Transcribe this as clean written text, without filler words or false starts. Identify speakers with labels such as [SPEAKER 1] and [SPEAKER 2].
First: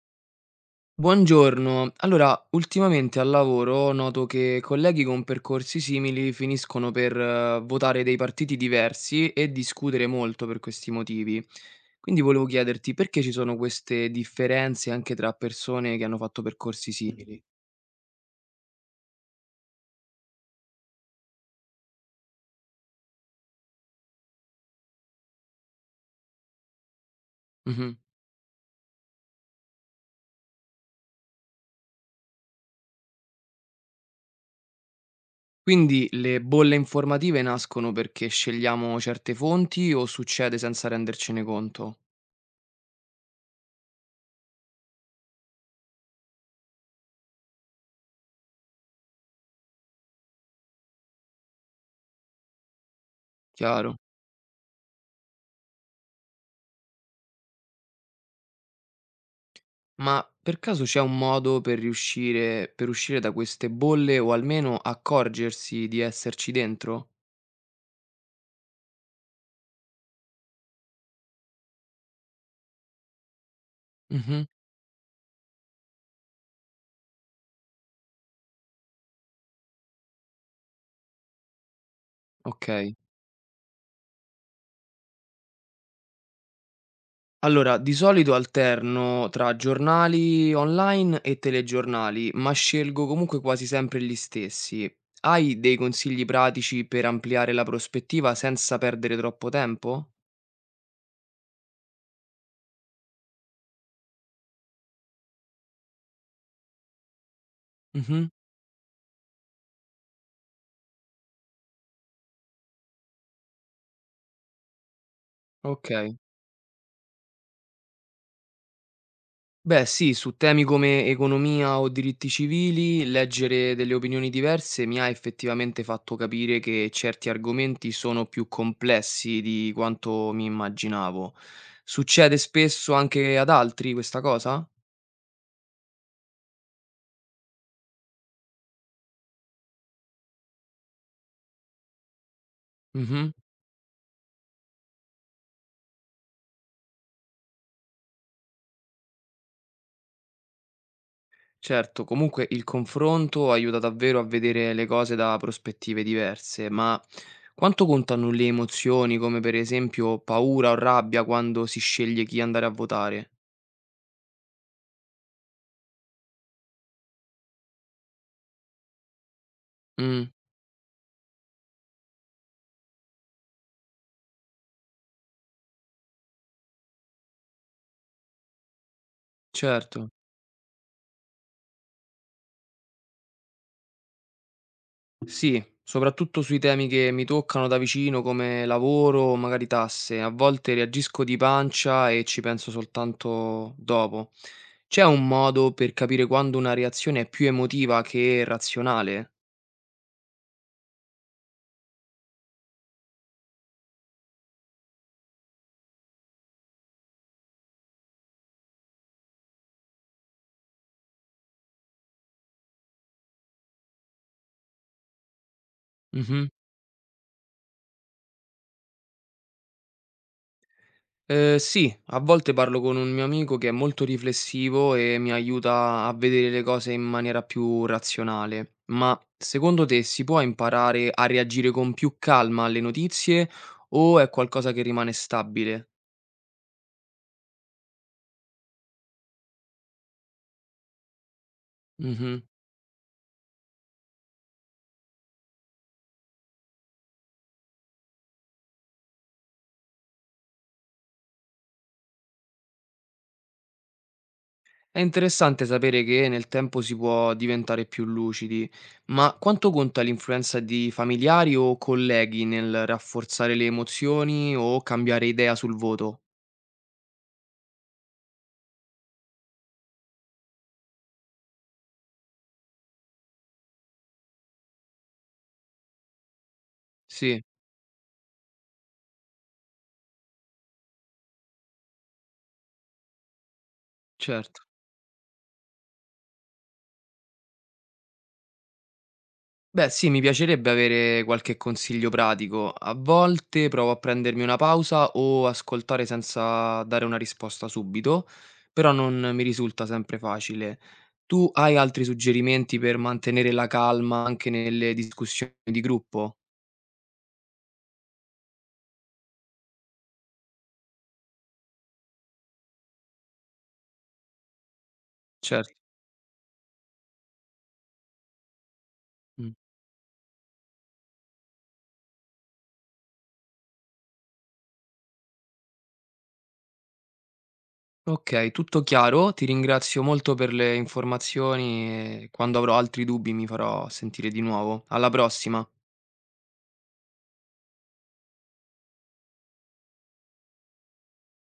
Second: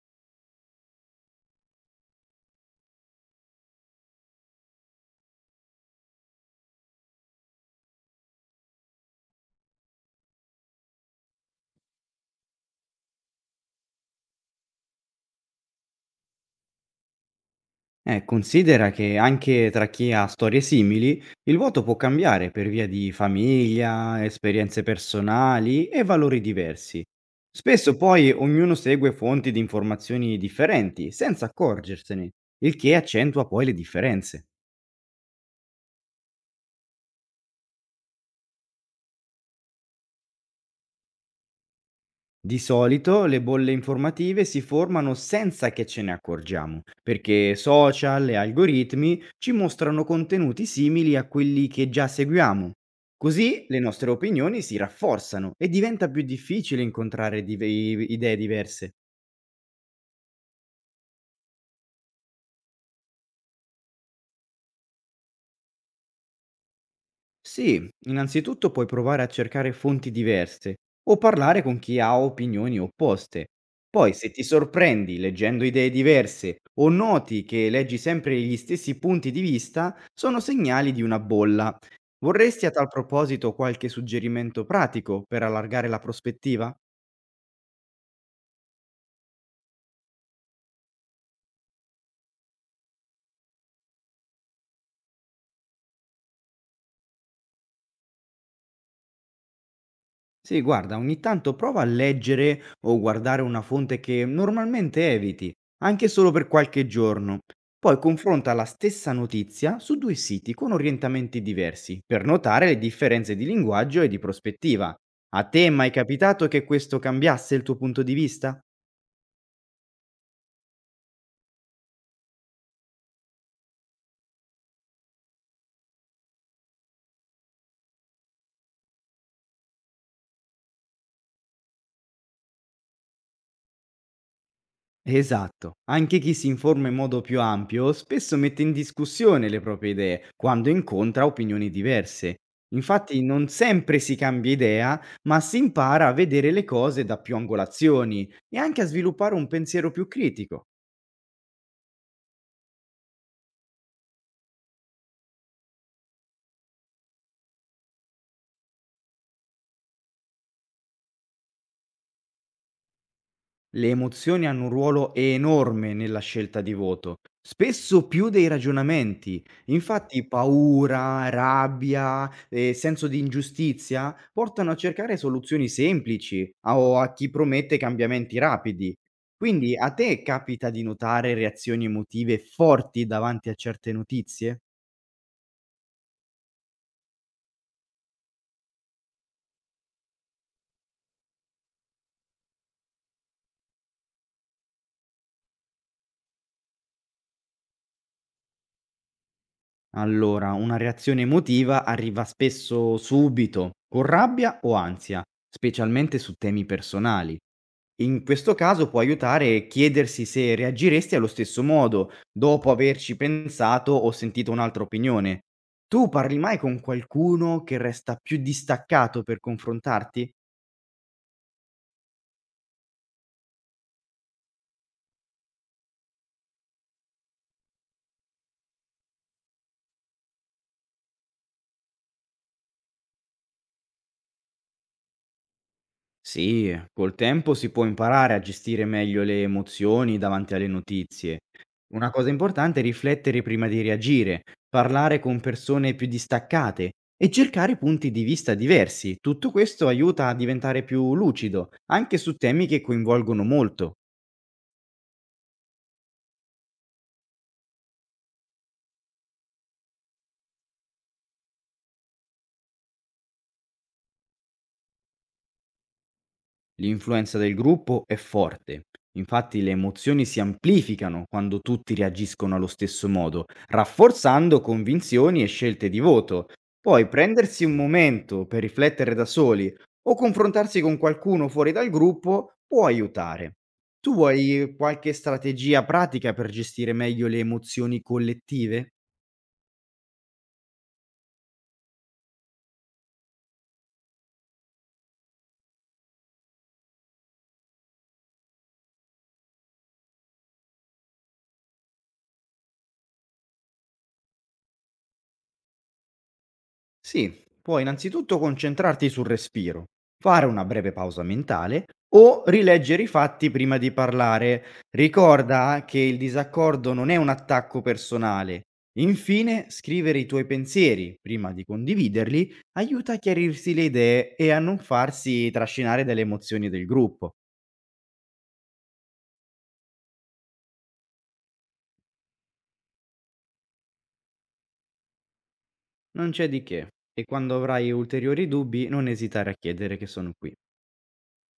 [SPEAKER 1] Buongiorno. Allora, ultimamente al lavoro noto che colleghi con percorsi simili finiscono per votare dei partiti diversi e discutere molto per questi motivi. Quindi volevo chiederti perché ci sono queste differenze anche tra persone che hanno fatto percorsi simili.
[SPEAKER 2] Considera che anche tra chi ha storie simili, il voto può cambiare per via di famiglia, esperienze personali e valori diversi.
[SPEAKER 1] Mhm.
[SPEAKER 2] Spesso poi ognuno segue fonti di informazioni differenti, senza accorgersene, il che accentua poi le differenze.
[SPEAKER 1] Quindi le bolle informative nascono perché scegliamo certe fonti o succede senza rendercene conto?
[SPEAKER 2] Di solito le bolle informative si formano senza che ce ne accorgiamo, perché social e algoritmi ci mostrano contenuti simili a quelli che già seguiamo. Così le
[SPEAKER 1] Chiaro?
[SPEAKER 2] nostre opinioni si rafforzano e diventa più difficile incontrare idee diverse.
[SPEAKER 1] Ma per caso c'è un modo per uscire da queste bolle o almeno accorgersi di esserci dentro?
[SPEAKER 2] Sì, innanzitutto puoi provare a cercare fonti diverse o parlare con chi ha opinioni opposte. Poi, se ti
[SPEAKER 1] Mh-mh,
[SPEAKER 2] sorprendi leggendo idee diverse o noti che leggi sempre gli stessi punti di vista, sono segnali di una bolla. Vorresti a tal
[SPEAKER 1] okay.
[SPEAKER 2] proposito qualche suggerimento pratico per allargare la prospettiva?
[SPEAKER 1] Allora, di solito alterno tra giornali online e telegiornali, ma scelgo comunque quasi sempre gli stessi. Hai dei consigli pratici per ampliare la prospettiva senza perdere troppo tempo?
[SPEAKER 2] Sì, guarda, ogni tanto prova a leggere o guardare una fonte che normalmente eviti, anche solo per qualche giorno. Poi
[SPEAKER 1] Mh-mh,
[SPEAKER 2] confronta la stessa notizia su due siti con orientamenti diversi, per notare le differenze di linguaggio e di prospettiva. A te è mai
[SPEAKER 1] okay.
[SPEAKER 2] capitato che questo cambiasse il tuo punto di vista?
[SPEAKER 1] Beh, sì, su temi come economia o diritti civili, leggere delle opinioni diverse mi ha effettivamente fatto capire che certi argomenti sono più complessi di quanto mi immaginavo. Succede spesso anche ad altri questa cosa?
[SPEAKER 2] Esatto. Anche chi si informa in modo più ampio spesso mette in discussione le proprie idee quando incontra opinioni diverse. Infatti
[SPEAKER 1] Mhm.
[SPEAKER 2] non sempre si cambia idea, ma si impara a vedere le cose da più angolazioni e anche a sviluppare un pensiero più critico.
[SPEAKER 1] Certo, comunque il confronto aiuta davvero a vedere le cose da prospettive diverse, ma quanto contano le emozioni, come per esempio paura o rabbia, quando si sceglie chi andare a votare?
[SPEAKER 2] Le emozioni hanno un ruolo enorme nella scelta di voto, spesso più dei ragionamenti. Infatti
[SPEAKER 1] Mm,
[SPEAKER 2] paura, rabbia e senso di ingiustizia portano a cercare soluzioni semplici o a chi promette cambiamenti rapidi. Quindi a
[SPEAKER 1] certo.
[SPEAKER 2] te capita di notare reazioni emotive forti davanti a certe notizie?
[SPEAKER 1] Sì, soprattutto sui temi che mi toccano da vicino come lavoro o magari tasse. A volte reagisco di pancia e ci penso soltanto dopo. C'è un modo per capire quando una reazione è più emotiva che razionale?
[SPEAKER 2] Allora, una reazione emotiva arriva spesso subito, con rabbia o ansia, specialmente su temi personali. In questo caso può aiutare chiedersi se reagiresti allo stesso modo, dopo averci pensato o sentito un'altra opinione. Tu parli
[SPEAKER 1] Mhm.
[SPEAKER 2] mai con qualcuno che resta più distaccato per confrontarti?
[SPEAKER 1] Sì, a volte parlo con un mio amico che è molto riflessivo e mi aiuta a vedere le cose in maniera più razionale. Ma secondo te si può imparare a reagire con più calma alle notizie o è qualcosa che rimane stabile?
[SPEAKER 2] Sì, col tempo si può imparare a gestire meglio le emozioni davanti alle notizie. Una cosa
[SPEAKER 1] Mh-mh.
[SPEAKER 2] importante è riflettere prima di reagire, parlare con persone più distaccate e cercare punti di vista diversi. Tutto questo aiuta a diventare più lucido, anche su temi che coinvolgono molto.
[SPEAKER 1] È interessante sapere che nel tempo si può diventare più lucidi, ma quanto conta l'influenza di familiari o colleghi nel rafforzare le emozioni o cambiare idea sul voto?
[SPEAKER 2] L'influenza del gruppo è forte, infatti le emozioni si amplificano quando tutti reagiscono allo stesso modo, rafforzando convinzioni e scelte di voto. Poi
[SPEAKER 1] Sì,
[SPEAKER 2] prendersi un momento per riflettere da soli o confrontarsi con qualcuno fuori dal gruppo può aiutare. Tu
[SPEAKER 1] certo.
[SPEAKER 2] vuoi qualche strategia pratica per gestire meglio le emozioni collettive?
[SPEAKER 1] Beh, sì, mi piacerebbe avere qualche consiglio pratico. A volte provo a prendermi una pausa o ascoltare senza dare una risposta subito, però non mi risulta sempre facile. Tu hai altri suggerimenti per mantenere la calma anche nelle discussioni di gruppo?
[SPEAKER 2] Sì, puoi innanzitutto concentrarti sul respiro, fare una breve pausa mentale o rileggere i fatti prima di parlare.
[SPEAKER 1] Certo.
[SPEAKER 2] Ricorda che il disaccordo non è un attacco personale.
[SPEAKER 1] Mm.
[SPEAKER 2] Infine, scrivere i tuoi pensieri prima di condividerli aiuta a chiarirsi le idee e a non farsi trascinare dalle emozioni del gruppo.
[SPEAKER 1] Ok, tutto chiaro. Ti ringrazio molto per le informazioni e quando avrò altri dubbi mi farò sentire di nuovo. Alla prossima.
[SPEAKER 2] Non c'è di che. E quando avrai ulteriori dubbi, non esitare a chiedere che sono qui.